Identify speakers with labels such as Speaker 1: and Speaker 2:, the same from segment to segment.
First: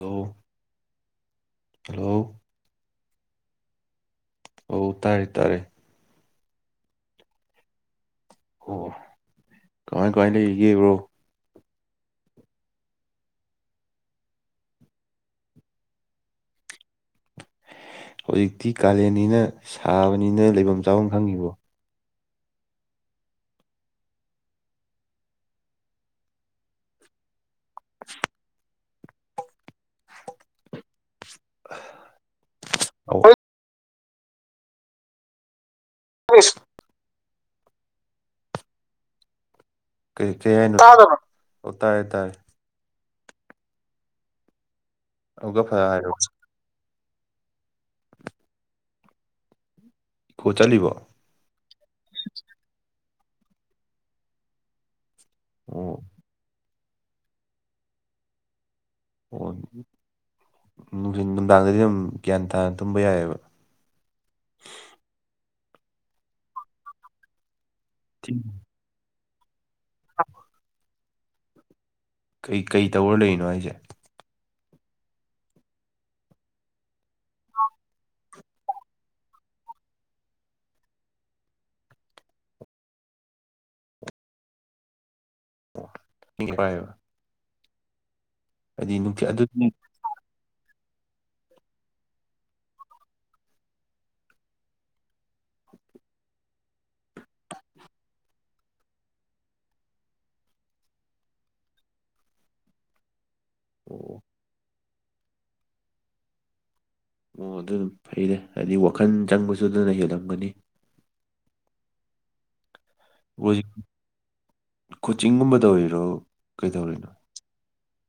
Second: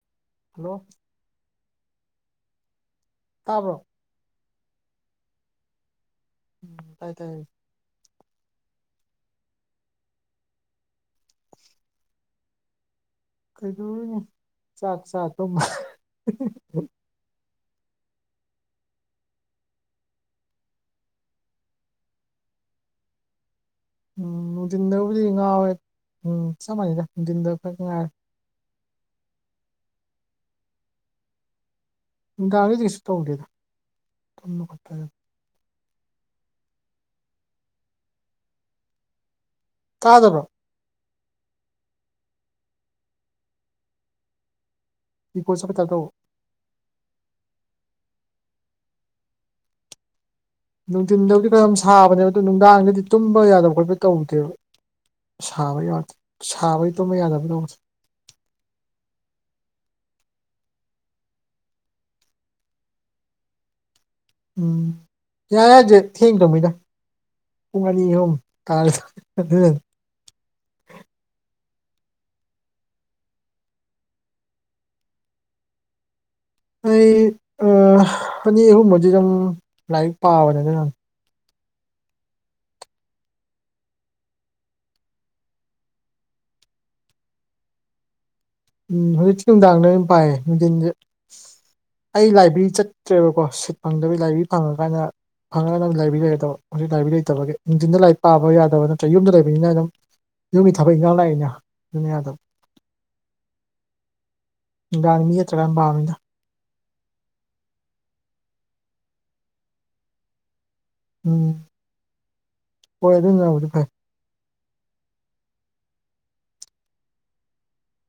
Speaker 1: ꯍꯥꯜꯂꯣ
Speaker 2: hello
Speaker 1: hello
Speaker 2: ꯇꯥꯕ꯭ꯔꯣ
Speaker 1: ꯑꯣ ꯇꯥꯔꯦ ꯇꯥꯔꯦ
Speaker 2: ꯎꯝ ꯇꯥꯏ ꯇꯥꯏ
Speaker 1: ꯑꯣ ꯀꯃꯥꯏ ꯀꯃꯥꯏ ꯂꯩꯔꯤꯒꯦ ꯕ꯭ꯔꯣ
Speaker 2: ꯀꯩꯗꯣꯏꯅ ꯆꯥꯛ ꯆꯥ ꯇꯨꯝꯕ
Speaker 1: ꯍꯧꯖꯤꯛꯇꯤ ꯀꯥꯂꯦꯟꯅꯤꯅ ꯁꯥꯕꯅꯤꯅ ꯂꯩꯐꯝ ꯆꯥꯐꯝ ꯈꯪꯗ꯭ꯔꯦ
Speaker 2: ꯎꯝ ꯅꯨꯡꯊꯤꯟꯗꯕꯨꯗꯤ ꯉꯥꯎꯋꯦ ꯎꯝ ꯆꯞ ꯃꯥꯟꯅꯩꯗ ꯅꯨꯡꯊꯤꯟꯗ ꯈꯔ ꯉꯥꯏꯔꯦ
Speaker 1: [unintelligible]
Speaker 2: ꯅꯨꯡꯗꯥꯡꯗꯗꯤ ꯀꯩꯁꯨ
Speaker 1: ꯑꯧ
Speaker 2: ꯇꯧꯗꯦꯗ
Speaker 1: ꯑꯩꯁ ꯀꯩ
Speaker 2: ꯇꯥꯗꯕ꯭ꯔꯣ
Speaker 1: ꯀꯩ ꯍꯥꯏꯅꯣ ꯑꯣ ꯇꯥꯔꯦ ꯇꯥꯔꯦ
Speaker 2: ꯏꯀꯣ
Speaker 1: ꯑꯗꯨꯒ
Speaker 2: ꯆꯠꯄꯩ
Speaker 1: ꯐꯠ
Speaker 2: ꯇꯥꯏꯞ ꯇꯧꯕ
Speaker 1: ꯍꯥꯢꯔꯛꯑꯣ ꯏꯀꯣ ꯆꯠꯂꯤꯕꯣ
Speaker 2: ꯅꯨꯡꯊꯤꯟꯗꯕꯨꯗꯤ ꯐꯅꯌꯥꯝ ꯁꯥꯕꯅꯦꯕꯗꯨ ꯅꯨꯡꯗꯥꯡꯗꯗꯤ ꯇꯨꯝꯕ ꯌꯥꯗꯕ ꯈꯣꯠꯄ ꯇꯧꯗꯦꯕ ꯁꯥꯕ
Speaker 1: ꯑꯣ
Speaker 2: ꯁꯥꯕꯩ ꯇꯨꯝꯕ ꯌꯥꯗꯕꯗꯣ
Speaker 1: ꯑꯣ ꯅꯨꯡꯗꯥꯡꯗꯗꯤ ꯑꯗꯨꯝ ꯒ꯭ꯌꯥꯟ ꯇꯥꯅ ꯇꯨꯝꯕ ꯌꯥꯏꯑꯦꯕ
Speaker 2: ꯎꯝ ꯌꯥꯥꯢ ꯍꯥꯢꯁꯦ ꯊꯦꯡ ꯇꯨꯝꯃꯤꯗ ꯄꯨꯡ ꯑꯅꯤ ꯑꯍꯨꯝ ꯇꯥꯔ ꯑꯗꯨꯅꯅꯦ
Speaker 1: ꯀꯩ ꯀꯩ ꯇꯧꯔ ꯂꯩꯔꯤꯅꯣ ꯍꯥꯢꯁꯦ
Speaker 2: ꯑꯩ ꯑꯅꯤ ꯑꯍꯨꯝꯗꯤ ꯑꯗꯨꯝ ꯂꯥꯏꯔꯤꯛ ꯄꯥꯕꯅꯦ ꯑꯗꯨꯅꯅꯦ
Speaker 1: ꯑꯣ ꯂꯥꯢꯔꯤꯛ ꯄꯥꯔꯤꯕ
Speaker 2: ꯎꯝ
Speaker 1: ꯅꯨꯡꯊꯤ ꯑꯗꯨ
Speaker 2: ꯍꯧꯖꯤꯛꯇꯤ
Speaker 1: ꯑꯣ
Speaker 2: ꯅꯨꯡꯗꯥꯡꯗ ꯑꯣꯏꯅ ꯄꯥꯏꯌꯦ ꯅꯨꯡꯊꯤꯟꯁꯦ ꯑꯩ ꯂꯥꯏꯕ꯭ꯔꯦꯔꯤ ꯆꯠꯇ꯭ꯔꯦꯕꯀꯣ ꯁꯤꯠ ꯐꯪꯗꯕꯒꯤ ꯂꯥꯏꯕ꯭ꯔꯦꯔꯤ ꯐꯪꯉꯀꯥꯟꯗ ꯐꯪꯉꯒ ꯅꯪ ꯂꯥꯏꯕꯦꯔꯤ ꯂꯩꯔꯗꯕ ꯍꯧꯖꯤꯛ ꯂꯥꯏꯕ꯭ꯔꯔꯤ ꯂꯩꯇꯕꯒꯤ ꯅꯨꯡꯊꯤꯟꯗ ꯂꯥꯏꯔꯤꯛ ꯄꯥꯕ ꯌꯥꯗꯕꯅ ꯌꯨꯝꯗ ꯂꯩꯕꯅꯤꯅ ꯑꯗꯨꯝ ꯌꯨꯝꯒꯤ ꯊꯕꯛ ꯏꯪꯈꯥꯡ ꯂꯥꯛꯏꯅ ꯑꯗꯨꯅ ꯌꯥꯗꯕ
Speaker 1: ꯑꯣ
Speaker 2: ꯅꯨꯡꯗꯥꯡ ꯃꯤ‌ ꯂꯩꯇ꯭ꯔꯀꯥꯟ ꯄꯥꯕꯅꯤꯗ
Speaker 1: ꯑꯣ ꯑꯗꯨꯅ ꯐꯩꯔꯦ ꯍꯥꯏꯗꯤ ꯋꯥꯈꯜ ꯆꯪꯕꯁꯨ ꯑꯗꯨꯅ ꯍꯦꯜꯂꯝꯒꯅꯤ
Speaker 2: ꯎꯝ ꯍꯣꯏ ꯑꯗꯨꯅꯕꯨꯗꯤ
Speaker 1: ꯍꯧꯖꯤꯛ
Speaker 2: ꯐꯩ
Speaker 1: ꯀꯣꯆꯤꯡꯒꯨꯝꯕ ꯇꯧꯔꯤꯔꯣ ꯀꯩꯗꯧꯔꯤꯅꯣ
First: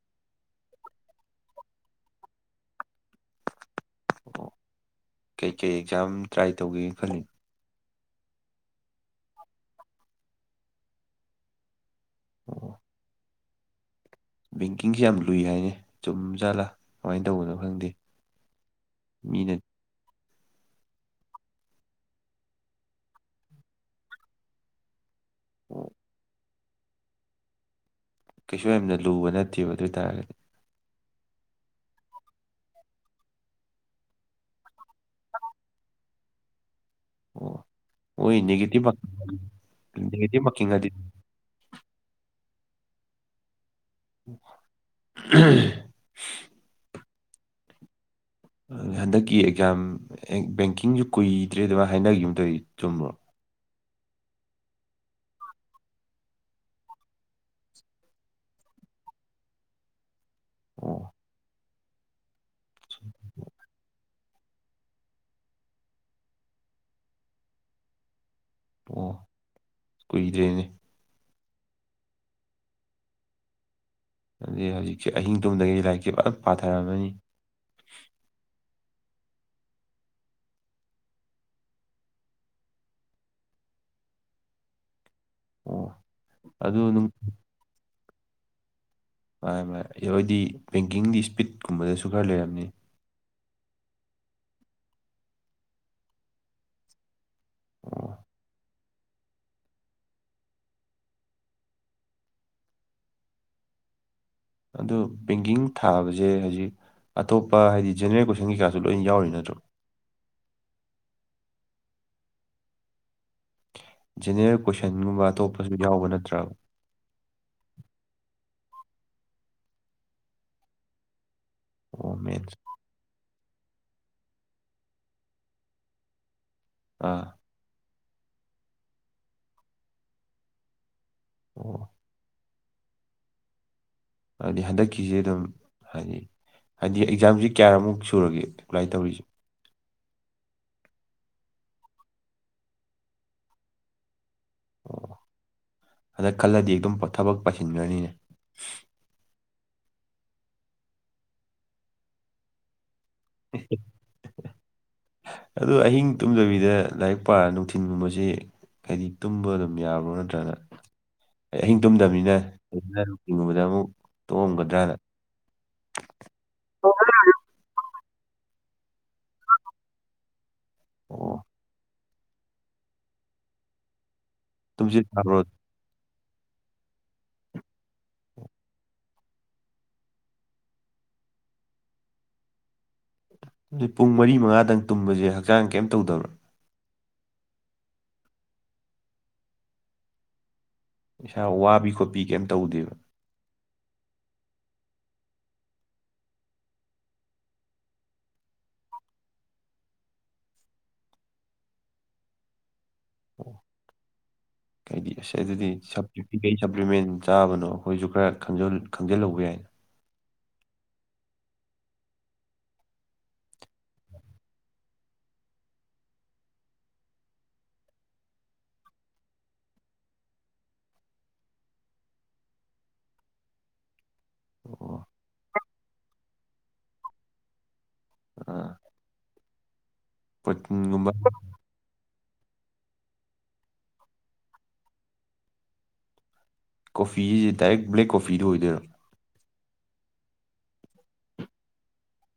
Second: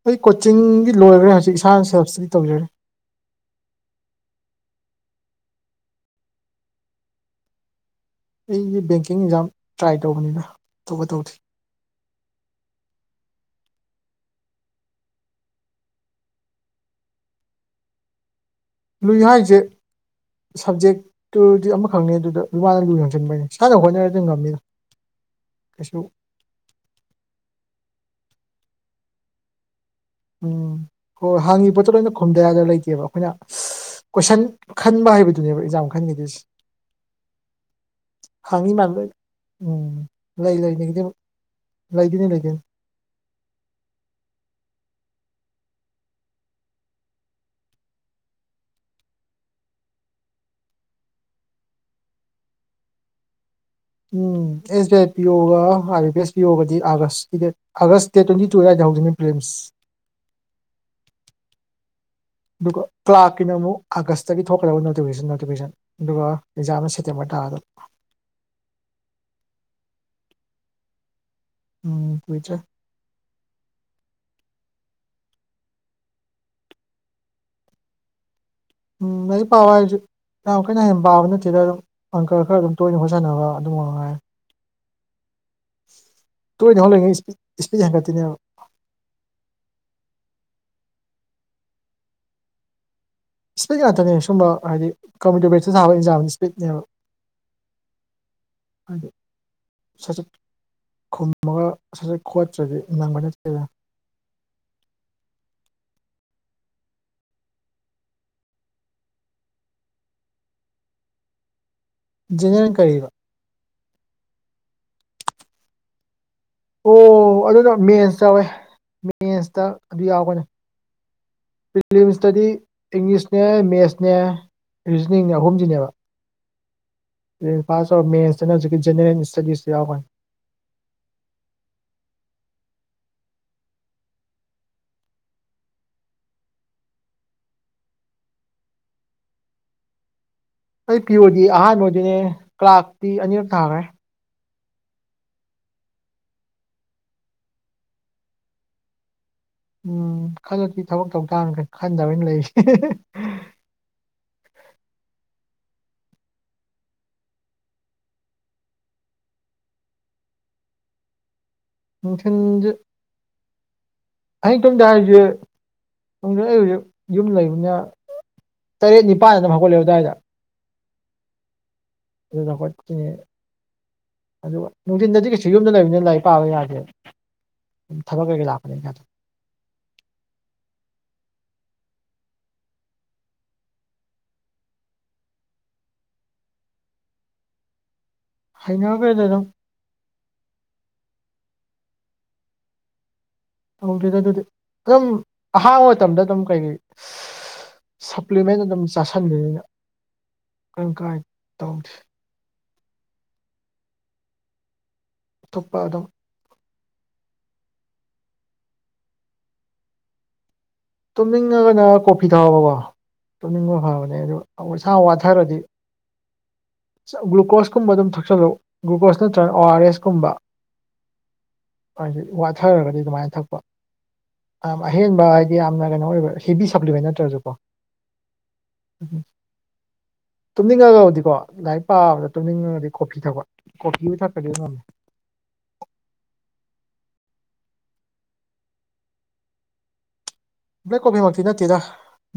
Speaker 2: ꯑꯩ ꯀꯣꯆꯤꯡꯒꯤ ꯂꯣꯏꯈ꯭ꯔꯦ ꯍꯧꯖꯤꯛ ꯏꯁꯥꯅ ꯁꯦꯜꯞ ꯏꯁꯇꯗꯤ ꯇꯧꯖꯔꯤ
Speaker 1: ꯑꯣ ꯀꯩꯀꯩ ꯑꯦꯛꯖꯥꯝ ꯇ꯭ꯔꯥꯏ ꯇꯧꯒꯦꯅ ꯈꯜꯂꯤꯅꯣ
Speaker 2: ꯑꯩꯁꯦ ꯕꯦꯡꯀꯤꯡ ꯑꯦꯛꯖꯥꯝ ꯇ꯭ꯔꯥꯏ ꯇꯧꯕꯅꯤꯗ ꯑꯇꯣꯞꯄ ꯇꯧꯗꯦ
Speaker 1: ꯑꯣ ꯕꯦꯡꯀꯤꯡꯁꯤ ꯌꯥꯝ ꯂꯨꯏ ꯍꯥꯏꯅꯦ ꯆꯨꯝꯖꯥꯠꯂꯥ ꯀꯃꯥꯏꯅ ꯇꯧꯕꯅꯣ ꯈꯪꯗꯦ
Speaker 2: ꯅꯣꯏ
Speaker 1: ꯃꯤꯅ
Speaker 2: ꯍꯥꯏꯁꯦ ꯁꯞꯖꯦꯛꯇꯨꯗꯤ ꯑꯃꯈꯛꯅꯤ ꯑꯗꯨꯗ [unintelligible] ꯏꯁꯥꯅ ꯍꯣꯠꯅꯔꯗꯤ ꯉꯝꯅꯤꯗ
Speaker 1: ꯑꯣ
Speaker 2: ꯀꯩꯁꯨ
Speaker 1: ꯀꯩꯁꯨ ꯌꯥꯝꯅ ꯂꯨꯕ ꯅꯠꯇꯦꯕ ꯑꯗꯨ ꯑꯣꯏꯇꯥꯔꯒꯗꯤ
Speaker 2: ꯎꯝ ꯍꯣꯏ ꯍꯥꯡꯉꯤ ꯄꯣꯠꯇꯣ ꯂꯣꯏꯅ ꯈꯨꯨꯝꯗꯌꯥꯗ ꯂꯩꯇꯦꯕ ꯑꯩꯈꯣꯏꯅ ꯀꯣꯏꯁꯟ ꯈꯟꯕ ꯍꯩꯕꯗꯨꯅꯦꯕ ꯑꯦꯛꯖꯥꯝ ꯈꯟꯈꯤꯗꯣꯏꯁꯦ
Speaker 1: ꯑꯣ ꯃꯣꯏ
Speaker 2: ꯍꯪꯉꯤ
Speaker 1: ꯅꯦꯒꯦꯇꯤꯞ
Speaker 2: ꯃꯌꯥꯝꯗꯨꯗꯩ ꯎꯝ
Speaker 1: ꯅꯦꯒꯦꯇꯤꯞ
Speaker 2: ꯂꯩ
Speaker 1: ꯃꯥꯔꯀꯤꯡ
Speaker 2: ꯂꯩ
Speaker 1: ꯍꯥꯏꯗꯤ
Speaker 2: ꯅꯦꯒꯦꯇꯤꯚ ꯂꯩꯗꯣꯏꯅꯦ ꯂꯩꯗꯣꯏꯅꯦ
Speaker 1: [unintelligible] [inaudible] ꯍꯟꯗꯛꯀꯤ ꯑꯦꯛꯖꯥꯝ ꯕꯦꯡꯀꯤꯡꯁꯨ ꯀꯨꯏꯗ꯭ꯔꯦ ꯑꯗꯨꯃꯥꯏ ꯍꯥꯏꯅꯈꯤꯒꯨꯝ ꯇꯧꯏ ꯆꯨꯝꯕ꯭ꯔꯣ
Speaker 2: ꯎꯝ ꯑꯦꯁ ꯕꯤ ꯑꯥꯏ ꯄꯤ ꯑꯣꯒ I B B S P ꯑꯣꯒꯗꯤ ꯑꯥꯒꯁꯀꯤ date August date twenty two ꯑꯗꯨꯋꯥꯏꯗꯩ ꯍꯧꯗꯣꯏꯅꯦ ꯄ꯭ꯔꯤꯝꯁ
Speaker 1: ꯑꯣ
Speaker 2: ꯑꯗꯨꯒ ꯀ꯭ꯂꯥꯛꯀꯤꯅ ꯑꯃꯨꯛ ꯑꯥꯒꯁ ꯑꯥꯒꯁꯇꯒꯤ ꯊꯣꯛꯀꯗꯕ ꯅꯣꯇꯤꯐꯤꯀꯦꯁꯟ ꯅꯣꯇꯤꯐꯤꯀꯦꯁꯟ ꯑꯗꯨꯒ ꯑꯦꯛꯖꯥꯝꯅ ꯁꯦꯞꯇꯦꯝꯕꯔ ꯇꯥꯗꯣꯏꯕ
Speaker 1: ꯑꯣ ꯀꯨꯏꯗ꯭ꯔꯦꯅꯦ
Speaker 2: ꯎꯝ ꯀꯨꯏꯗ꯭ꯔꯦ
Speaker 1: ꯑꯗꯨꯗꯤ ꯍꯧꯖꯤꯛꯁꯦ ꯑꯍꯤꯡ ꯇꯨꯝꯗꯒꯩ ꯂꯥꯏꯔꯤꯛꯁꯦ ꯐꯖꯅ ꯄꯥꯊꯔꯝꯃꯅꯤ
Speaker 2: ꯎꯝ ꯂꯥꯏꯔꯤꯛ‌ ꯄꯥꯎ ꯍꯥꯏꯕꯖꯤ ꯌꯥꯝ ꯀꯟꯅ ꯍꯦꯟꯅ ꯄꯥꯕ ꯅꯠꯇꯦꯗ ꯑꯗꯨꯝ ꯑꯪꯀ ꯈꯔ ꯑꯗꯨꯝ ꯇꯣꯏꯅ ꯍꯣꯠ ꯁꯥꯟꯅꯕ ꯑꯗꯨ ꯃꯉꯥꯏꯔꯦ
Speaker 1: ꯑꯣ ꯑꯗꯨ
Speaker 2: ꯇꯣꯏꯅ
Speaker 1: ꯑꯗꯨꯝ
Speaker 2: ꯍꯣꯠꯂꯤꯈꯩ ꯏꯁ ꯏꯁꯄꯤꯠ ꯍꯦꯟꯀꯠꯇꯣꯏꯅꯦꯕ
Speaker 1: ꯃꯥꯥꯅꯤ ꯃꯥꯥꯅꯤ [unintelligible] ꯕꯦꯡꯀꯤꯡꯒꯤ ꯏꯁꯄꯤꯠꯀꯨꯝꯕꯗꯁꯨ ꯈꯔ ꯂꯩꯔꯝꯅꯤ
Speaker 2: ꯏꯁꯄꯤꯠ ꯉꯥꯛꯇꯅꯦ ꯁꯨꯝꯕ ꯍꯥꯏꯗꯤ ꯀꯝꯄ꯭ꯌꯨꯇꯔ ꯕꯦꯁꯤꯁꯇ ꯊꯕ ꯑꯦꯛꯖꯥꯝꯁꯤ ꯏꯁꯄꯤꯠꯅꯦꯕ
Speaker 1: ꯑꯣ
Speaker 2: ꯑꯗꯣ ꯁꯠꯆꯠ ꯈꯨꯝꯃꯒ ꯁꯠ ꯁꯠ ꯈꯣꯠꯇ꯭ꯔꯗꯤ ꯅꯪꯕ ꯅꯠꯇꯦꯗ
Speaker 1: ꯑꯗꯣ ꯕꯦꯡꯒꯤꯡ ꯊꯥꯕꯁꯦ ꯍꯧꯖꯤꯛ ꯑꯇꯣꯞꯄ ꯍꯥꯏꯗꯤ ꯖꯦꯅꯔꯦꯜ ꯀꯣꯏꯁꯟ ꯀꯩꯀꯥꯖꯨ ꯂꯣꯏ ꯌꯥꯎꯔꯤ ꯅꯠꯇ꯭ꯔꯣ
Speaker 2: ꯖꯦꯅꯔꯦꯜ ꯀꯔꯤꯕ
Speaker 1: ꯖꯦꯅꯔꯦꯜ ꯀꯣꯏꯁꯟꯒꯨꯝꯕ ꯑꯇꯣꯞꯄꯁꯨ ꯌꯥꯎꯕ ꯅꯠꯇ꯭ꯔꯕ
Speaker 2: ꯑꯣ ꯑꯗꯨꯅ ꯃꯦꯟꯁ ꯌꯥꯎꯋꯦ ꯃꯦꯟꯁꯇ ꯑꯗꯨ ꯌꯥꯎꯒꯅꯤ
Speaker 1: ꯑꯣ
Speaker 2: ꯄꯤꯂꯤꯝꯁꯇꯗꯤ
Speaker 1: ꯃꯦꯠꯁ
Speaker 2: ꯏꯪꯂꯤꯁꯅꯦ ꯃꯦꯠꯁꯅꯦ ꯔꯤꯖꯅꯤꯡꯅꯦ ꯑꯍꯨꯝꯖꯤꯅꯦꯕ
Speaker 1: ꯑꯥ꯫
Speaker 2: ꯄ꯭ꯔꯤ ꯄꯥꯁ ꯇꯧꯔ ꯃꯠꯁꯇꯅ ꯍꯧꯖꯤꯛꯀꯤ ꯖꯦꯅꯔꯦꯜ ꯏꯁꯇꯗꯤꯁꯇꯨ ꯌꯥꯎꯔꯛꯒꯅꯤ꯫
Speaker 1: ꯑꯣ꯫ ꯑꯗꯨꯗꯤ ꯍꯟꯗꯛꯀꯤꯖꯦ ꯑꯗꯨꯝ ꯍꯥꯏꯗꯤ ꯍꯥꯏꯗꯤ ꯑꯦꯛꯖꯥꯝꯖꯤ ꯀꯌꯥꯔꯛꯃꯨꯛ ꯁꯨꯔꯒꯦ ꯑꯦꯄ꯭ꯂꯥꯏ ꯇꯧꯔꯤꯁꯦ꯫
Speaker 2: ꯑꯩ ꯄꯤ ꯑꯣ ꯗꯤ ꯑꯍꯥꯟꯕ ꯑꯣꯏꯗꯨꯅꯦ ꯀ꯭ꯂꯥꯛꯇꯤ ꯑꯅꯤꯔꯛ ꯊꯥꯒ꯭ꯔꯦ꯫
Speaker 1: ꯑꯣ ꯍꯟꯗꯛ ꯈꯜꯂꯗꯤ ꯑꯗꯨꯝ ꯊꯕꯛ ꯄꯥꯏꯁꯤꯟꯒ꯭ꯔꯅꯤꯅꯦ꯫
Speaker 2: ꯎꯝ ꯈꯜꯂꯗꯤ ꯊꯕꯛ ꯇꯧꯇꯝꯃꯤ ꯀꯩꯅꯣ ꯈꯟꯗꯕꯩꯅꯤ ꯂꯩꯔꯤꯁꯦ꯫
Speaker 1: [inaudible] ꯑꯗꯨ ꯑꯍꯤꯡ ꯇꯨꯝꯗꯕꯤꯗ ꯂꯥꯏꯔꯤꯛ ꯄꯥꯔ ꯅꯨꯡꯊꯤꯟꯒꯨꯝꯕꯖꯤ_ _ ꯍꯥꯏꯗꯤ ꯇꯨꯝꯕ ꯑꯗꯨꯝ ꯌꯥꯕ꯭ꯔꯣ ꯅꯠꯇ꯭ꯔꯒꯅ_ _ ꯑꯍꯤꯡ ꯇꯨꯝꯗꯃꯤꯅ
Speaker 2: ꯅꯨꯡꯊꯤꯟꯁꯦ
Speaker 1: [unintelligible] ꯑꯃꯨꯛ ꯇꯨꯃꯝꯒꯗ꯭ꯔꯥꯅ꯫
Speaker 2: ꯈꯪꯗ꯭ꯔꯦ ꯑꯩ ꯍꯧꯖꯤꯛ ꯌꯨꯝ ꯂꯩꯕꯅꯤꯅ ꯇꯔꯦꯠ ꯅꯤꯄꯥꯟ ꯑꯗꯨꯝ ꯍꯧꯒꯠꯂꯦ ꯑꯗ꯭ꯨꯋꯥꯏꯗ꯫
Speaker 1: ꯑꯣ꯫
Speaker 2: ꯑꯗꯨ ꯈꯣꯏꯅꯤ ꯑꯗꯨꯒ
Speaker 1: ꯇꯨꯝꯁꯤꯠ
Speaker 2: ꯅꯨꯡꯗꯤꯟꯗꯗꯤ
Speaker 1: ꯐꯥꯕ꯭ꯔꯣ
Speaker 2: ꯀꯩꯁꯨ ꯌꯨꯝꯗ ꯂꯩꯕꯅꯤꯅ ꯂꯥꯏꯔꯤꯛ ꯄꯥꯕ ꯌꯥꯗꯦꯕ꯫ ꯊꯕꯛ ꯀꯩꯀꯩ ꯂꯥꯛꯄꯅꯤꯅ ꯌꯥꯗꯦ꯫
Speaker 1: ꯑꯗꯨ ꯄꯨꯡ ꯃꯔꯤ ꯃꯉꯥꯗꯪ ꯇꯨꯝꯕꯖꯦ ꯍꯛꯆꯥꯡ ꯀꯩꯝ ꯇꯧꯗꯕ꯭ꯔꯥ꯫
Speaker 2: ꯍꯩꯅꯒ꯭ꯔꯦꯗ ꯑꯗꯨꯝ꯫
Speaker 1: ꯏꯁꯥ ꯋꯥꯕꯤ ꯈꯣꯠꯄꯤ ꯀꯩꯝ ꯇꯧꯗꯦꯕ꯫
Speaker 2: ꯇꯧꯗꯦꯗ ꯑꯗꯨꯗꯤ ꯑꯗꯨꯝ ꯑꯍꯥꯡꯕ ꯃꯇꯝꯗ ꯑꯗꯨꯝ ꯀꯩꯀꯩ_ _ ꯁꯄ꯭ꯂꯤꯃꯦꯟ ꯑꯗꯨꯝ ꯆꯥꯥꯁꯟꯕꯅꯤꯅ ꯀꯔꯤꯝ ꯀꯥꯏꯗꯦ ꯇꯧꯗꯦ꯫
Speaker 1: ꯑꯣ ꯑꯩ ꯗꯤ ꯑꯁ ꯑꯗꯨꯗꯤ
Speaker 2: ꯑꯇꯣꯞꯄ ꯑꯗꯨꯝ
Speaker 1: ꯁꯄ꯭ꯂꯤ_ _ ꯀꯩ ꯀꯩ ꯁꯄ꯭ꯂꯤꯃꯦꯟ ꯆꯥꯕꯅꯣ ꯑꯩꯈꯣꯏꯖꯨ ꯈꯔꯈꯪꯖꯜ ꯈꯪꯖꯜꯍꯧꯕ ꯌꯥꯏꯅ꯫
Speaker 2: ꯇꯨꯝꯅꯤꯡꯉꯒꯅ ꯀꯣꯐꯤ ꯊꯥꯎꯑꯣꯀꯣ꯫ ꯇꯨꯝꯅꯤꯡꯕ ꯐꯕꯅꯦ ꯑꯗꯨ ꯏꯁꯥ ꯋꯥꯊꯔꯗꯤ_ _ ꯒ꯭ꯂꯨꯀꯣꯁꯀꯨꯝꯕ ꯑꯗꯨꯝ ꯊꯛꯆꯜꯂꯨ ꯒ꯭ꯂꯨꯀꯣꯁ ꯅꯠꯇ꯭ꯔꯒ ꯑꯣ ꯑꯥꯔ ꯑꯦꯁ ꯀꯨꯝꯕ꯫ ꯍꯥꯏꯗꯤ ꯋꯥꯊꯔꯒꯗꯤ ꯑꯗꯨꯃꯥꯏꯅ ꯊꯛꯄ ꯌꯥꯝ
Speaker 1: ꯑꯣ
Speaker 2: ꯑꯍꯦꯟꯕ ꯍꯥꯏꯗꯤ ꯌꯥꯝꯅ ꯀꯩꯅꯣ_ _ ꯑꯣꯏꯕ ꯍꯦꯕꯤ ꯁꯄ꯭ꯂꯤꯃꯦꯟ ꯅꯠꯇ꯭ꯔꯒꯖꯨ ꯀꯣ꯫
Speaker 1: ꯑꯥ꯫
Speaker 2: ꯎꯝ
Speaker 1: ꯄ꯭ꯔꯣꯇꯤꯟꯒꯨꯝꯕ
Speaker 2: ꯇꯨꯝꯅꯤꯡꯉꯒꯕꯨꯗꯤꯀꯣ ꯂꯥꯏꯔꯤꯛ_ _ ꯄꯥꯕꯗ ꯇꯨꯝꯅꯤꯡꯉꯒꯗꯤ ꯀꯣꯐꯤ ꯊꯛꯄ ꯀꯣꯐꯤꯕꯨ ꯊꯛꯈ꯭ꯗꯤ ꯉꯝꯃꯤ꯫
Speaker 1: ꯀꯣꯐꯤ ꯍꯥꯢꯖꯤ ꯗꯥꯏꯔꯦꯛ ꯕ꯭ꯂꯦꯛ ꯀꯣꯐꯤꯗꯨ ꯑꯣꯏꯗꯣꯏꯔꯣ꯫
Speaker 2: ꯕ꯭ꯂꯦꯛ ꯀꯣꯐꯤꯃꯛꯇꯤ ꯅꯠꯇꯦꯗ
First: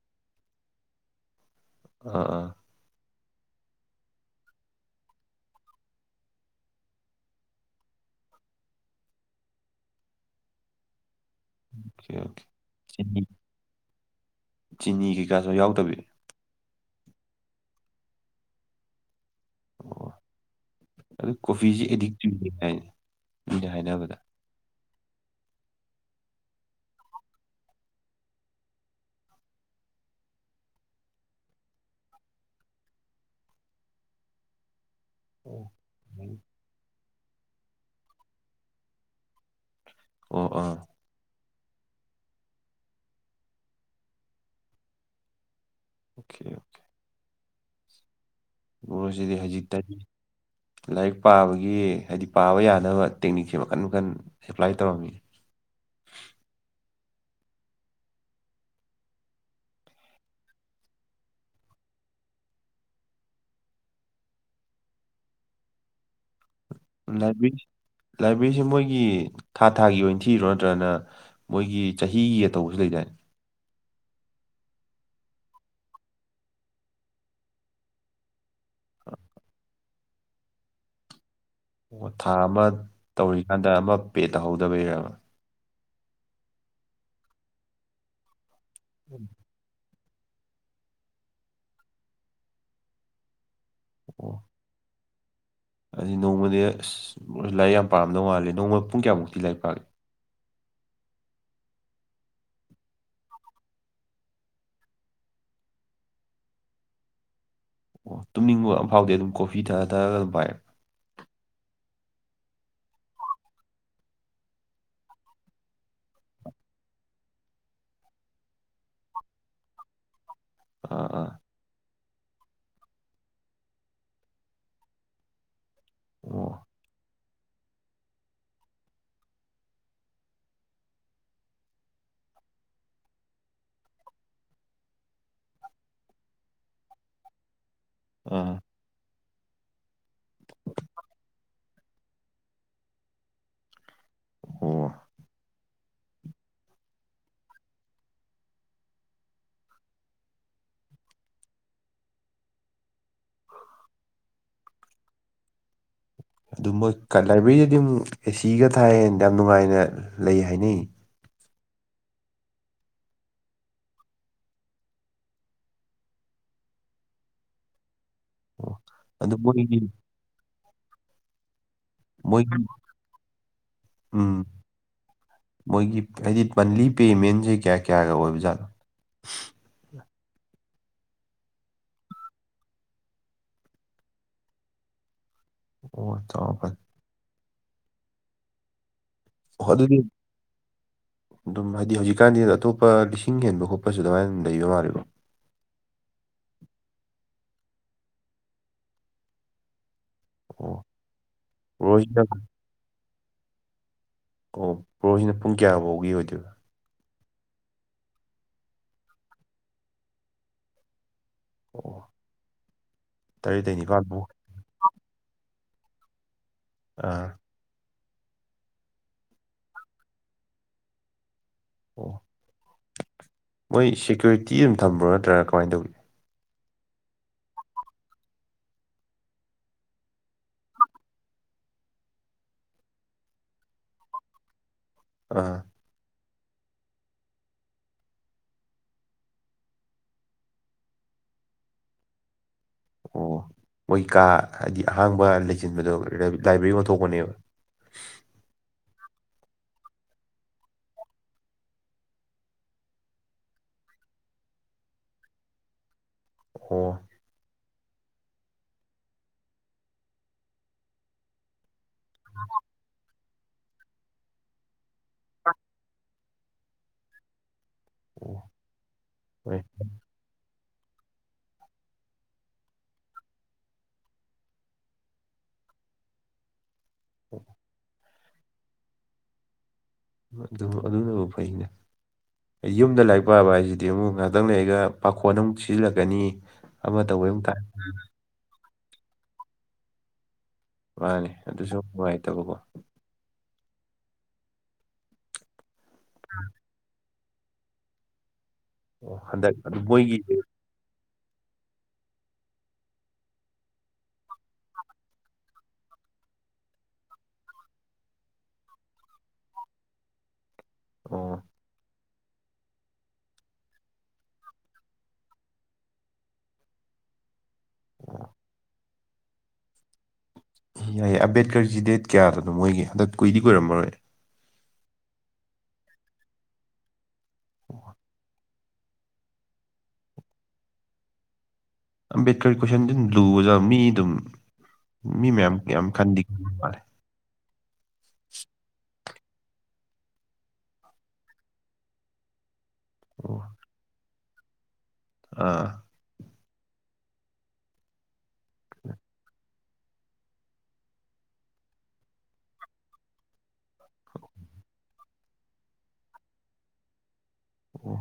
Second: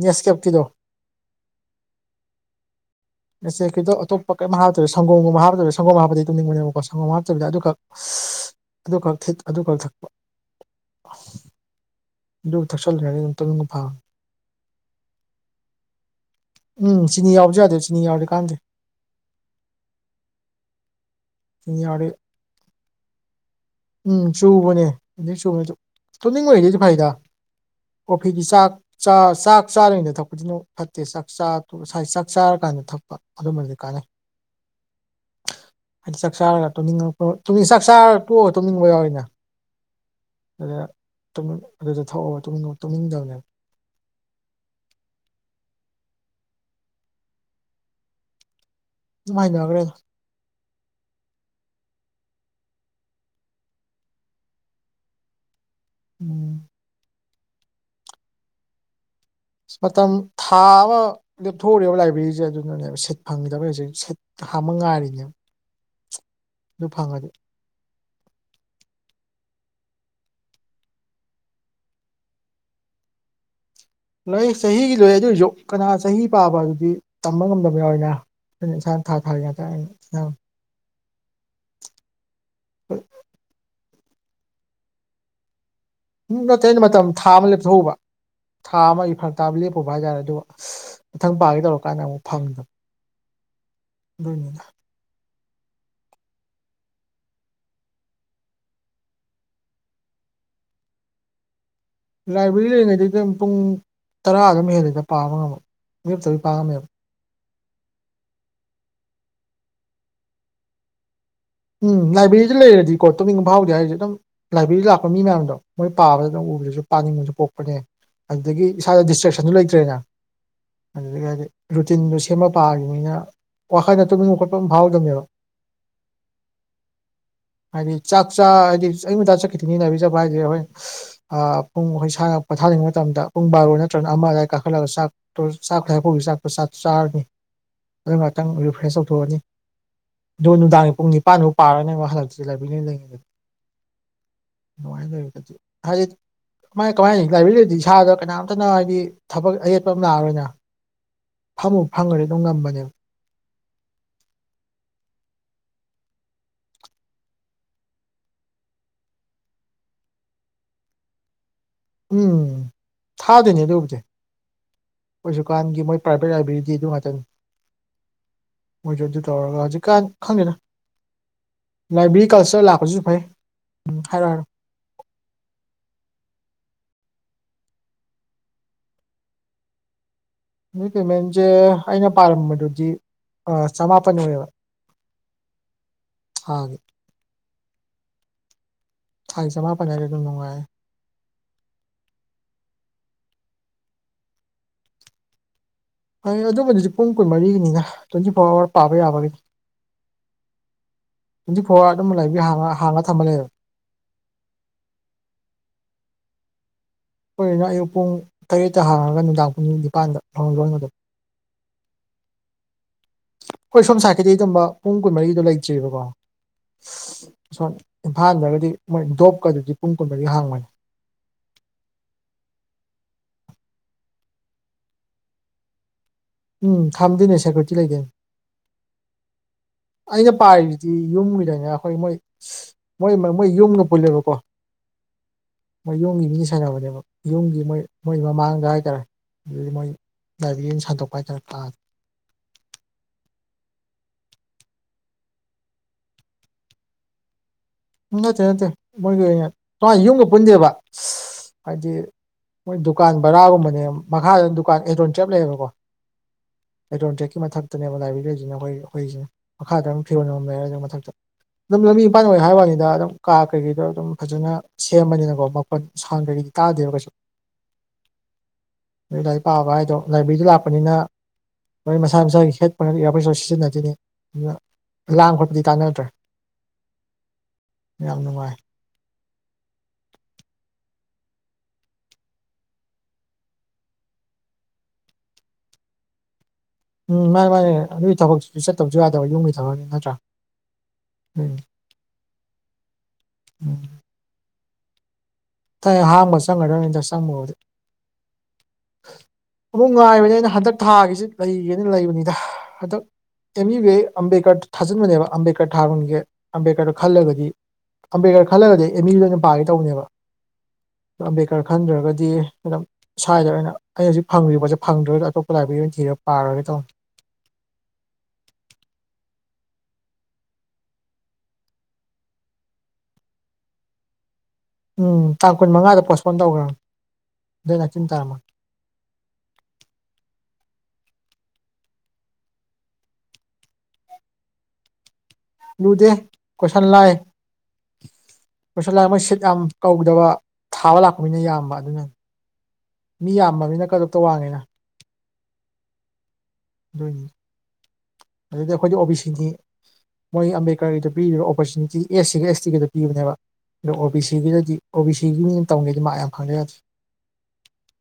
Speaker 2: ꯅꯦꯁ ꯀꯦꯞꯀꯤꯗꯣ꯫
Speaker 1: ꯑꯥ ꯑꯥ꯫
Speaker 2: ꯅꯦꯁꯀꯦꯄꯀꯤꯗꯣ ꯑꯇꯣꯞꯄ ꯀꯩꯝ ꯍꯥꯄꯇ꯭ꯔꯖꯨ ꯁꯪꯒꯣꯝꯒꯨꯝꯕ ꯍꯥꯄꯀꯗꯕꯅꯦ ꯁꯪꯣꯒꯣꯝꯒ ꯍꯥꯄꯗꯤ ꯇꯝꯅꯤꯡꯕꯅꯦꯕꯀꯣ ꯁꯪꯒꯣꯝ ꯍꯥꯄꯇꯕꯤꯗ ꯑꯗꯨꯈꯛ _ _
Speaker 1: [inaudible]
Speaker 2: ꯑꯗꯨꯈꯛ ꯊꯤꯠ ꯑꯗꯨꯈꯛ ꯊꯥꯛꯄ꯫
Speaker 1: ꯑꯣꯀꯦ ꯌꯥꯎꯗꯦ
Speaker 2: ꯑꯗꯨ ꯊꯛꯆꯜꯂꯨꯔꯗꯤ
Speaker 1: ꯆꯤꯅꯤ
Speaker 2: ꯑꯗꯨꯝ ꯇꯨꯝꯅꯤꯡꯕ ꯐꯕꯅꯤ
Speaker 1: ꯆꯤꯅꯤ ꯀꯩꯀꯥꯖꯨ ꯌꯥꯎꯗꯕꯤ꯫
Speaker 2: ꯎꯝ ꯆꯤꯅꯤ ꯌꯥꯎꯕꯖꯨ ꯌꯥꯗꯦ ꯆꯤꯅꯤ ꯌꯥꯎꯔꯗꯤ ꯀꯥꯟꯗꯦ꯫
Speaker 1: ꯑꯣ ꯑꯗꯨ
Speaker 2: ꯆꯤꯅꯤ
Speaker 1: ꯀꯣꯐꯤꯗꯦ
Speaker 2: ꯌꯥꯎꯔꯗꯤ
Speaker 1: ꯑꯗꯤꯛ ꯆꯨꯏꯌꯦꯗꯥꯏꯅꯦ ꯃꯤꯅ ꯍꯥꯏꯅꯕꯗ
Speaker 2: ꯎꯝ ꯆꯨꯕꯅꯦ ꯑꯦꯗꯤꯛ ꯆꯨꯕꯖꯨ ꯇꯨꯅꯤꯡꯕꯩꯗꯤ ꯐꯩꯗ꯫ ꯀꯣꯐꯤꯗꯤ ꯆꯥꯛ ꯆ ꯆꯥꯛ ꯆꯥꯔꯤꯉꯩꯗ ꯊꯛꯄꯁꯤꯅ ꯐꯠꯇꯦ ꯆꯥꯛ ꯆꯥ ꯇꯣꯛ_ _ ꯉꯁꯥꯏ ꯆꯥꯛ ꯆꯥꯔꯀꯥꯟꯗ ꯊꯛꯄ ꯑꯗꯨꯃꯗꯤ ꯀꯥꯟꯅꯩ꯫
Speaker 1: [inaudible]
Speaker 2: ꯍꯥꯏꯗꯤ ꯆꯥꯛ ꯆꯥꯔꯒ ꯇꯨꯝꯅꯤꯡꯉꯛꯄ ꯇꯨꯝꯅꯤꯡ ꯆꯥꯛ ꯆꯥꯔ ꯇꯣꯛꯑ ꯇꯨꯝꯅꯤꯡꯕ ꯌꯥꯎꯋꯤꯗꯅ꯫
Speaker 1: ꯑꯣ ꯑꯥ
Speaker 2: ꯑꯗꯨꯗ ꯑꯗꯨꯗ ꯊꯥꯛꯑꯣ ꯇꯨꯝꯅꯤꯡꯗꯕꯅꯦꯕ
Speaker 1: ꯑꯣꯀꯦ ꯑꯣꯀꯦ ꯕ꯭ꯔꯣꯁꯤꯗꯤ
Speaker 2: ꯑꯗꯨꯝ ꯍꯩꯅꯈ꯭ꯔꯦꯗ
Speaker 1: ꯍꯧꯖꯤꯛꯇꯅꯤ ꯂꯥꯏꯔꯤꯛ ꯄꯥꯕꯒꯤ ꯍꯥꯏꯗꯤ ꯄꯥꯕ ꯌꯥꯅꯕ ꯇꯦꯛꯅꯤꯛꯁꯦ ꯃꯈꯟ ꯃꯈꯟ ꯑꯦꯄ꯭ꯂꯥꯏ ꯇꯧꯔꯝꯃꯤꯅꯦ
Speaker 2: ꯎꯝ ꯃꯇꯝ ꯊꯥ ꯑꯃ ꯂꯦꯞꯊꯣꯛꯎꯔꯦꯕ ꯂꯥꯏꯕ꯭ꯔꯦꯔꯤꯁꯦ ꯑꯗꯨꯅꯅꯦꯕ ꯁꯤꯠ ꯐꯪꯈꯤꯗꯕ ꯍꯧꯖꯤꯛ ꯁꯤꯠ ꯍꯥꯡꯕ ꯉꯥꯏꯔꯤꯅꯦ
Speaker 1: ꯂꯥꯏꯕ꯭ꯔꯦꯔꯤ ꯂꯥꯏꯕ꯭ꯔꯦꯔꯤꯁꯦ ꯃꯣꯏꯒꯤ ꯊꯥ ꯊꯥꯒꯤ ꯑꯣꯏꯅ ꯊꯤꯔꯣ ꯅꯠꯇ꯭ꯔꯒꯅ ꯃꯣꯏꯒꯤ ꯆꯍꯤꯒꯤ ꯇꯧꯕꯁꯨ ꯂꯩꯗꯥꯏꯅꯦ
Speaker 2: ꯂꯩ ꯆꯍꯤꯒꯤ ꯂꯩ ꯑꯗꯨ ꯑꯣꯏꯔꯁꯨ ꯀꯅꯥ ꯆꯍꯤ ꯄꯥꯕ ꯑꯗꯨꯗꯤ ꯇꯝꯕ ꯉꯝꯗꯕ ꯌꯥꯎꯋꯤꯅ ꯑꯗꯨꯅ ꯢꯁꯅꯥ ꯊꯥ ꯊꯥꯒꯤ ꯌꯥꯎꯋꯤ
Speaker 1: ꯑꯣ ꯊꯥ ꯑꯃ ꯇꯧꯔꯤꯀꯥꯟꯗ ꯑꯃ ꯄꯦ ꯇꯧꯍꯧꯗꯕꯩꯔꯕ
Speaker 2: ꯎꯝ ꯅꯠꯇꯦ ꯑꯩꯅ ꯃꯇꯝ ꯊꯥ ꯑꯃ ꯂꯦꯞꯊꯣꯛꯎꯕ ꯊꯥ ꯑꯃ ꯐꯥꯔꯛ ꯇꯥꯕ ꯂꯞꯄ ꯎꯕ ꯍꯥꯏꯇꯥꯔꯦ ꯑꯗꯨ ꯃꯊꯪ ꯄꯥꯒꯦ ꯇꯧꯔꯀꯥꯟꯗ ꯑꯃꯨꯛ ꯐꯪꯗ
Speaker 1: ꯑꯣ
Speaker 2: ꯑꯗꯨꯢꯅꯤꯗ
Speaker 1: ꯑꯗꯨꯗꯤ ꯅꯣꯡꯃꯗꯤ ꯂꯥꯏꯔꯤꯛ ꯌꯥꯝ ꯄꯥꯔꯝꯗꯧ ꯃꯥꯜꯂꯦ ꯅꯣꯡꯃ ꯄꯨꯡ ꯀꯌꯥꯃꯨꯛꯇꯤ ꯂꯥꯏꯔꯤꯛ ꯄꯥꯒꯦ
Speaker 2: ꯂꯥꯏꯕ꯭ꯔꯦꯔꯤ ꯂꯩꯔꯤꯉꯩꯗ ꯑꯗꯨ ꯄꯨꯡ ꯇꯔꯥꯃꯨꯛ ꯍꯦꯜꯂꯤꯗ ꯄꯥꯕ ꯉꯝꯃꯦ ꯂꯦꯞꯇꯕꯤ ꯄꯥꯕ ꯉꯝꯃꯦꯕ
Speaker 1: ꯑꯣ ꯇꯨꯝꯅꯤꯡꯕ ꯑꯃ ꯐꯥꯎꯗꯦ ꯑꯗꯨꯝ ꯀꯣꯐꯤ ꯊꯛꯑ ꯊꯛꯑꯒ ꯑꯗꯨꯝ ꯄꯥꯏꯔꯦ
Speaker 2: ꯎꯝ ꯂꯥꯏꯕ꯭ꯔꯦꯔꯤꯗ ꯂꯩꯔꯗꯤꯀꯣ ꯇꯨꯝꯅꯤꯡꯕ ꯐꯥꯎꯗꯦ ꯍꯥꯏꯔꯤꯁꯦ ꯑꯗꯨꯝ ꯂꯥꯏꯕ꯭ꯔꯦꯔꯤ ꯂꯥꯛꯄ ꯃꯤ ꯃꯌꯥꯝꯗꯣ ꯃꯣꯏ ꯄꯥꯕꯗ ꯑꯗꯨ ꯎꯕꯗꯁꯨ ꯄꯥꯅꯤꯡꯕꯁꯨ ꯄꯣꯛꯄꯅꯦ ꯑꯗꯨꯗꯒꯤ ꯏꯁꯥꯗ ꯗꯤꯁꯇ꯭ꯔꯦꯛꯁꯟꯁꯨ ꯂꯩꯇ꯭ꯔꯦꯅ
Speaker 1: ꯑꯥ ꯑꯥ
Speaker 2: ꯑꯗꯨꯒꯗꯤ ꯔꯨꯇꯤꯟꯁꯨ ꯁꯦꯝꯃ ꯄꯥꯈꯤꯕꯅꯤꯅ ꯋꯥꯈꯜꯗ ꯇꯨꯅꯤꯡꯕ ꯈꯣꯠꯄ ꯑꯝꯇ ꯐꯥꯎꯗꯕꯅꯦꯕ
Speaker 1: ꯑꯣ
Speaker 2: ꯍꯥꯏꯗꯤ ꯆꯥꯛ ꯆꯥ ꯍꯥꯏꯗꯤ ꯑꯌꯨꯛ ꯆꯠꯈꯤꯗꯅꯤ ꯍꯥꯏꯗꯤ ꯑꯩ ꯍꯣꯔꯦꯟ ꯄꯨꯡ ꯑꯩꯈꯣꯏ ꯢꯁꯥ ꯉꯥꯛ ꯄꯣꯊꯥꯅꯤꯡꯕ ꯃꯇꯝꯗ ꯄꯨꯡ ꯕꯥꯔꯣ ꯅꯠꯇ꯭ꯔꯒꯅ ꯑꯃ ꯑꯗꯨꯋꯥꯏ ꯀꯥꯈꯠꯂꯒ ꯆꯥꯛ [unintelligible] ꯆꯥꯔꯅꯤ ꯑꯗꯨ ꯉꯍꯥꯛꯇꯪ
Speaker 1: ꯑꯥ
Speaker 2: ꯔꯤꯐ꯭ꯔꯦꯁ ꯇꯧꯊꯣꯛꯑꯅꯤ ꯑꯗꯨꯒ ꯅꯨꯡꯗꯥꯡꯒꯤ ꯑꯗꯨ ꯄꯥꯔꯅꯦꯕ ꯍꯜꯂꯛꯇ
Speaker 1: ꯑꯣ
Speaker 2: [unintelligible] ꯍꯥꯏꯗꯤ ꯀꯃꯥꯏ ꯀꯃꯥꯏꯅꯤ ꯂꯥꯏꯕ꯭ꯔꯦꯔꯤꯗꯗꯤ ꯏꯁꯥꯗ ꯀꯅꯥꯝꯇꯅ ꯍꯥꯏꯗꯤ ꯊꯕꯛ ꯑꯌꯦꯠꯄ ꯑꯝ ꯂꯥꯛꯑꯔꯣꯏꯅ ꯐꯪꯕꯨ ꯐꯪꯒ꯭ꯔꯗꯤ ꯑꯗꯨꯝ ꯉꯝꯕꯅꯦꯕ
Speaker 1: [inaudible] ꯑꯗꯨ ꯃꯣꯏ ꯂꯥꯏꯕ꯭ꯔꯦꯔꯤꯗꯗꯤ ꯑꯃꯨꯛ ꯑꯦ ꯁꯤꯒ ꯊꯥꯏ ꯌꯥꯝ ꯅꯨꯡꯉꯥꯏꯅ ꯂꯩ ꯍꯥꯏꯅꯩ
Speaker 2: ꯎꯝ ꯊꯥꯗꯣꯏꯅꯦ ꯑꯗꯨꯕꯨꯗꯤ ꯍꯧꯖꯤꯛꯀꯥꯟꯒꯤ ꯃꯣꯏ ꯄ꯭ꯔꯥꯏꯕꯦꯠ ꯂꯥꯏꯕ꯭ꯔꯦꯔꯤꯗꯤ ꯑꯗꯨ ꯉꯥꯛꯇꯅꯤ
Speaker 1: ꯑꯣ
Speaker 2: ꯃꯣꯏꯁꯨ ꯑꯗꯨ ꯇꯧꯔꯒ
Speaker 1: ꯃꯣꯏꯒꯤ
Speaker 2: ꯍꯧꯖꯤꯛ ꯀꯥꯟ ꯈꯪꯗꯦꯗ ꯂꯥꯏꯕ꯭ꯔꯦꯔꯤ
Speaker 1: ꯃꯣꯏꯒꯤ
Speaker 2: ꯀꯜꯆꯔ ꯂꯥꯛꯄꯁꯤꯁꯨ ꯐꯩ ꯍꯥꯏꯔꯣ
Speaker 1: ꯎꯝ
Speaker 2: ꯍꯥꯏꯔꯣ
Speaker 1: ꯃꯣꯏꯒꯤ ꯍꯥꯏꯗꯤ ꯃꯟꯂꯤ ꯄꯦꯃꯦꯟꯁꯦ ꯀꯌꯥ ꯀꯌꯥꯒ ꯑꯣꯏꯕꯖꯥꯠꯅꯣ
Speaker 2: ꯃꯥꯜꯃꯤ ꯄꯦꯃꯦꯟꯁꯦ ꯑꯩꯅ ꯄꯥꯔꯝꯕꯗꯨꯗꯤ ꯆꯃꯥꯄꯟ ꯑꯣꯏꯌꯦꯕ
Speaker 1: ꯑꯣ ꯆꯃꯥꯄꯟ
Speaker 2: ꯊꯥꯒꯤ ꯍꯊꯥꯒꯤ
Speaker 1: ꯑꯣ
Speaker 2: ꯆꯥꯃꯥꯄꯟ
Speaker 1: ꯑꯗꯨꯗꯤ
Speaker 2: ꯍꯥꯏꯁꯦ ꯑꯗꯨꯝ ꯅꯨꯡꯉꯥꯏꯌꯦ
Speaker 1: ꯑꯗꯨꯝ ꯍꯥꯏꯗꯤ ꯍꯧꯖꯤꯛꯀꯥꯟꯗꯤ ꯑꯇꯣꯞꯄ ꯂꯤꯁꯤꯡ ꯍꯦꯟꯕ ꯈꯣꯠꯄꯁꯨ ꯑꯗꯨꯃꯥꯏꯅ ꯂꯩꯕ ꯃꯥꯜꯂꯦꯒꯣ
Speaker 2: ꯍꯣꯏ ꯑꯗꯨꯝꯕꯗꯨꯗꯤ ꯄꯨꯡ ꯀꯨꯟꯃꯔꯤꯒꯤꯅꯤꯗ ꯇ꯭ꯋꯦꯟꯇꯤ ꯐꯣꯔ ꯑꯋꯥꯔ ꯄꯥꯕ ꯌꯥꯕꯒꯤꯅꯤ
Speaker 1: ꯑꯣ
Speaker 2: ꯇ꯭ꯋꯦꯟꯇꯤ ꯐꯣꯔ ꯑꯋꯥꯔꯗ ꯑꯗꯨꯝ
Speaker 1: ꯕ꯭ꯔꯣꯁꯤꯅ
Speaker 2: ꯂꯥꯢꯕꯔꯤꯔꯤ ꯍꯥꯡꯉ ꯊꯝꯕ ꯂꯩꯌꯦꯕ
Speaker 1: ꯑꯣ ꯕ꯭ꯔꯣꯁꯤꯅ ꯄꯨꯡ ꯀꯌꯥ ꯐꯥꯎꯒꯤ ꯑꯣꯏꯗꯣꯏꯕ
Speaker 2: ꯑꯩꯈꯣꯏꯅ ꯑꯌꯨꯛ ꯄꯨꯡ ꯇꯔꯦꯠꯇ ꯍꯥꯡꯉꯒ ꯅꯨꯡꯗꯥꯡ ꯄꯨꯡ ꯅꯤꯄꯥꯟꯗ ꯊꯣꯡ ꯂꯣꯟꯒꯗꯧꯕ
Speaker 1: ꯑꯣ ꯇꯔꯦꯠꯇꯩ
Speaker 2: ꯈꯣꯏ ꯁꯣꯝ
Speaker 1: ꯅꯤꯄꯥꯜꯐꯧ
Speaker 2: ꯁꯥꯏꯗꯀꯤꯗꯤ ꯗꯨꯝꯕ ꯄꯨꯡ ꯀꯨꯟ ꯃꯔꯤꯒꯤꯗꯣ ꯂꯩꯇ꯭ꯔꯤꯕꯀꯣ
Speaker 1: ꯑꯥ
Speaker 2: ꯑꯁꯣꯝ ꯏꯝꯐꯥꯜꯗꯒꯗꯤ ꯃꯣꯏ ꯗꯣꯞꯀꯗꯨꯗꯤ ꯄꯨꯡ ꯀꯨꯟꯃꯔꯤ ꯍꯥꯡꯕꯅꯦ
Speaker 1: ꯑꯣ ꯃꯣꯏ ꯁꯦꯀ꯭ꯌꯨꯔꯤꯇꯤ ꯑꯗꯨꯝ ꯊꯝꯕ꯭ꯔꯣ ꯅꯠꯇ꯭ꯔꯒ ꯀꯃꯥꯏꯅ ꯇꯧꯒꯦ
Speaker 2: ꯎꯝ ꯊꯝꯗꯣꯏꯅꯦ ꯁꯦꯀ꯭ꯌꯨꯔꯤꯇꯤ ꯂꯩꯗꯨꯏꯅꯦ ꯑꯩꯅ ꯄꯥꯏꯔꯤꯁꯤꯗꯤ ꯌꯨꯝꯒꯤꯗꯅꯦ ꯑꯩꯈꯣꯏ ꯃꯣꯏ ꯃꯣꯏ ꯃꯣꯏ ꯌꯨꯝꯒ ꯄꯨꯜꯂꯦꯕꯀꯣ
Speaker 1: ꯑꯥ
Speaker 2: ꯃꯣꯏ ꯌꯨꯝꯒꯤ ꯃꯤ ꯁꯦꯟꯅꯕꯅꯦꯕ ꯌꯨꯝꯒꯤ ꯃꯣꯏ ꯃꯣꯏ ꯃꯃꯥꯡꯗ ꯍꯥꯏꯇꯥꯔꯦ ꯑꯗꯨꯒꯤ ꯃꯣꯏ ꯥꯂꯥꯏꯕ꯭ꯔꯦꯔꯤ ꯑꯃ ꯁꯟꯗꯣꯛꯄ ꯍꯥꯏꯇꯥꯔꯦ
Speaker 1: ꯑꯣ ꯃꯣꯏ ꯀꯥ ꯍꯥꯏꯗꯤ ꯑꯍꯥꯡꯕ ꯂꯩꯁꯤꯟꯕꯗꯣ ꯂꯥꯏꯕ꯭ꯔꯦꯔꯤ ꯑꯣꯟꯊꯣꯛꯄꯅꯦꯕ
Speaker 2: ꯅꯠꯇꯦ ꯅꯠꯇꯦ ꯃꯣꯏꯒꯤ ꯑꯣꯏꯅ ꯃꯥ ꯌꯨꯝꯒ ꯄꯨꯟꯗꯦꯕ ꯍꯥꯏꯗꯤ ꯃꯣꯏ ꯗꯨꯀꯥꯟ ꯕꯔꯥꯒꯨꯝꯕꯅꯦ ꯃꯈꯥꯗ ꯗꯨꯀꯥꯟ ꯑꯦꯗꯣꯟ ꯇ꯭ꯔꯦꯠ ꯂꯩꯌꯦꯕꯀꯣ
Speaker 1: ꯑꯣ
Speaker 2: ꯑꯦꯖꯣꯜ ꯇ꯭ꯔꯦꯠꯀꯤ ꯃꯥꯊꯛ ꯅꯦꯕ ꯂꯥꯏꯕ꯭ꯔꯦꯔꯤ ꯂꯩꯁꯤꯅ ꯑꯩꯈꯣꯏ ꯑꯩꯈꯣꯏꯁꯤꯅ ꯃꯈꯥꯗ ꯑꯗꯨꯝ ꯐꯤꯔꯣꯟ ꯑꯃꯨꯛ ꯂꯩꯔꯦ ꯃꯊꯛꯇ ꯑꯗꯨꯝ ꯂꯝꯕꯤ ꯑꯣꯢ ꯍꯥꯢ ꯋꯥꯅꯤ ꯑꯗꯨꯝ ꯀꯥ ꯀꯩꯀꯥꯗꯣ ꯑꯗꯨꯝ ꯐꯖꯅ ꯁꯦꯝꯕꯅꯤꯅꯀꯣ ꯃꯈꯣꯟ ꯁꯥꯎꯟ ꯀꯩꯀꯥꯗꯤ ꯇꯥꯗꯦꯕ ꯀꯩꯁꯨ
Speaker 1: ꯑꯣ
Speaker 2: ꯅꯣꯏ ꯂꯥꯏꯔꯤꯛ
Speaker 1: ꯍꯣꯏ
Speaker 2: ꯄꯥꯕ ꯍꯥꯏꯗꯣ ꯂꯥꯏꯕ꯭ꯔꯦꯔꯤꯗ ꯂꯥꯛꯄꯅꯤꯅ ꯃꯣꯏ ꯃꯁꯥ ꯃꯁꯥꯒꯤ ꯍꯦꯠ ꯐꯣꯟ ꯏꯌꯥꯔꯕꯠꯁꯨ ꯁꯤꯖꯤꯟꯅꯗꯨꯢꯅꯤ ꯑꯗꯨꯅ ꯂꯥꯡ ꯈꯣꯠꯄꯗꯤ ꯇꯥꯟꯅꯗ꯭ꯔꯦ
Speaker 1: ꯑꯣ
Speaker 2: ꯌꯥꯝ ꯅꯨꯡꯉꯥꯏ
Speaker 1: ꯑꯗꯨ ꯑꯗꯨꯅꯕꯨ ꯐꯩꯅꯦ ꯌꯨꯝꯗ ꯂꯥꯏꯔꯤꯛ ꯄꯥꯕ ꯍꯥꯏꯁꯤꯗꯤ ꯑꯃꯨꯛ ꯉꯥꯏꯍꯥꯛꯇꯪ ꯂꯩꯔꯒ ꯄꯥꯈꯣꯜ ꯑꯃꯨꯛ ꯁꯤꯖꯤꯜꯂꯛꯀꯅꯤ ꯑꯃ
Speaker 2: ꯎꯝ
Speaker 1: ꯇꯧꯕꯩ ꯑꯃꯨꯛ
Speaker 2: ꯃꯥꯅꯦ
Speaker 1: ꯇꯥꯏ
Speaker 2: ꯃꯥꯅꯦ ꯑꯗꯨꯒꯤ ꯊꯕꯛꯁꯨ ꯆꯠꯇꯕꯁꯨ ꯌꯥꯗꯕ ꯌꯨꯝꯒꯤ ꯊꯕꯛꯅꯤ ꯅꯠꯇ꯭ꯔꯥ
Speaker 1: ꯃꯥꯅꯦ
Speaker 2: ꯎꯝ
Speaker 1: ꯑꯗꯨꯁꯨ ꯅꯨꯡꯉꯥꯏꯇꯕꯀꯣ
Speaker 2: ꯎꯝ ꯑꯩ ꯍꯥꯡꯕ ꯆꯪꯈꯔꯗꯧꯅꯤꯗ ꯆꯪꯕꯕꯨꯗꯤ
Speaker 1: ꯑꯣ ꯍꯟꯗꯛ ꯑꯗꯨ
Speaker 2: ꯑꯃꯨꯛ
Speaker 1: ꯃꯣꯏꯒꯤ
Speaker 2: ꯉꯥꯏꯕꯅꯦ ꯑꯩꯅ ꯍꯟꯗꯛ ꯊꯥꯒꯤꯁꯤ ꯂꯩꯒꯦꯅ ꯂꯩꯕꯅꯤꯗ ꯍꯟꯗꯛ M B B A Ambedkar ꯊꯥꯖꯤꯟꯕꯅꯦꯕ ꯑꯝꯕꯦꯗꯀꯔ ꯊꯥꯔꯨꯒꯦ ꯑꯝꯕꯦꯗꯀꯔ ꯈꯜꯂꯒꯗꯤ ꯑꯝꯕꯦꯗꯀꯔ ꯈꯜꯂꯒꯗꯤ ꯑꯦꯝ ꯌꯨꯗ ꯑꯣꯏꯅ ꯄꯥꯒꯦ ꯇꯧꯕꯅꯦꯕ
Speaker 1: ꯑꯣ
Speaker 2: ꯑꯝꯕꯦꯗꯀꯔ ꯈꯟꯗ꯭ꯔꯒꯗꯤ ꯑꯗꯨꯝ ꯁ꯭ꯋꯥꯏꯗ ꯑꯣꯏꯅ ꯑꯩꯩꯅ ꯍꯧꯖꯤꯛ ꯐꯪꯗ꯭ꯔꯤꯕ ꯄꯣꯠꯁꯦ ꯐꯪꯗ꯭ꯔꯒꯁꯨ ꯑꯇꯣꯞꯄ ꯂꯥꯏꯕ꯭ꯔꯦꯔꯤ ꯑꯣꯏꯅ ꯊꯤꯔ ꯄꯥꯔꯨꯔꯒꯦ ꯇꯧꯅꯦ
Speaker 1: ꯑꯝ ꯌꯥꯏꯌꯦ ꯑꯝꯕꯦꯗꯀꯔꯒꯤ ꯗꯦꯠ ꯀꯌꯥꯗꯅꯣ ꯃꯣꯏꯒꯤ ꯍꯟꯗꯛ ꯀꯨꯏꯗꯤ ꯀꯨꯔꯝꯃꯔꯣꯏ
Speaker 2: ꯎꯝ ꯇꯥꯡ ꯀꯨꯟ ꯃꯉꯥꯗ ꯄꯣꯁꯄꯣꯟ ꯇꯧꯒꯔꯕꯅꯦ ꯗꯦꯠ ꯅꯥꯏꯇꯤꯟꯗ ꯇꯥꯔꯝꯃꯣꯢ
Speaker 1: ꯑꯝꯕꯦꯗꯀꯔꯒꯤ ꯀꯣꯏꯁꯟꯗꯤ ꯑꯗꯨꯝ ꯂꯨꯕꯖꯠꯂꯣ ꯃꯤ ꯑꯗꯨꯝ ꯃꯤ ꯃꯌꯥꯝ ꯌꯥꯝ
Speaker 2: ꯂꯨꯗꯦ
Speaker 1: ꯈꯟꯗꯤ ꯈꯟ ꯃꯥꯂꯦ
Speaker 2: ꯀꯣꯏꯁꯟ ꯂꯥꯏ
Speaker 1: [inaudible]
Speaker 2: ꯀꯣꯏꯁꯟ ꯂꯥꯏ ꯃꯣꯏ ꯁꯤꯠ ꯌꯥꯝ ꯀꯧꯗꯕ ꯊꯥꯕ ꯂꯥꯛꯄ ꯃꯤꯅ ꯌꯥꯝꯕ ꯑꯗꯨꯅꯅꯦ ꯃꯤ
Speaker 1: ꯑꯣ
Speaker 2: ꯌꯥꯝꯃꯅꯤꯅ ꯀꯥꯠ ꯐꯣꯞꯇꯣ ꯋꯥꯡꯉꯦꯅ
Speaker 1: ꯑꯥ
Speaker 2: ꯑꯗꯨꯅꯤ ꯑꯗꯨꯗ ꯑꯩꯈꯣꯏꯗꯤ ꯑꯣ ꯕꯤ ꯁꯤꯅꯤ ꯃꯣꯏ ꯑꯝꯕꯦꯗꯀꯔꯒꯤꯗ ꯄꯤꯔꯤꯕ ꯑꯣꯄꯣꯔꯆꯨꯅꯤꯇꯤ ꯑꯦꯁ ꯁꯤꯒ ꯑꯦꯁ ꯇꯤꯒꯗ ꯄꯤꯕꯅꯦꯕ ꯑꯗꯣ ꯑꯣ ꯕꯤ ꯁꯤꯒꯤꯗꯗꯤ ꯑꯣ ꯕꯤ ꯁꯤꯒꯤꯅ ꯇꯝꯒꯦꯗꯤ ꯃꯥꯛ ꯌꯥꯝ ꯐꯪꯗ ꯌꯥꯗ꯭ꯔꯦ
Speaker 1: ꯑꯣ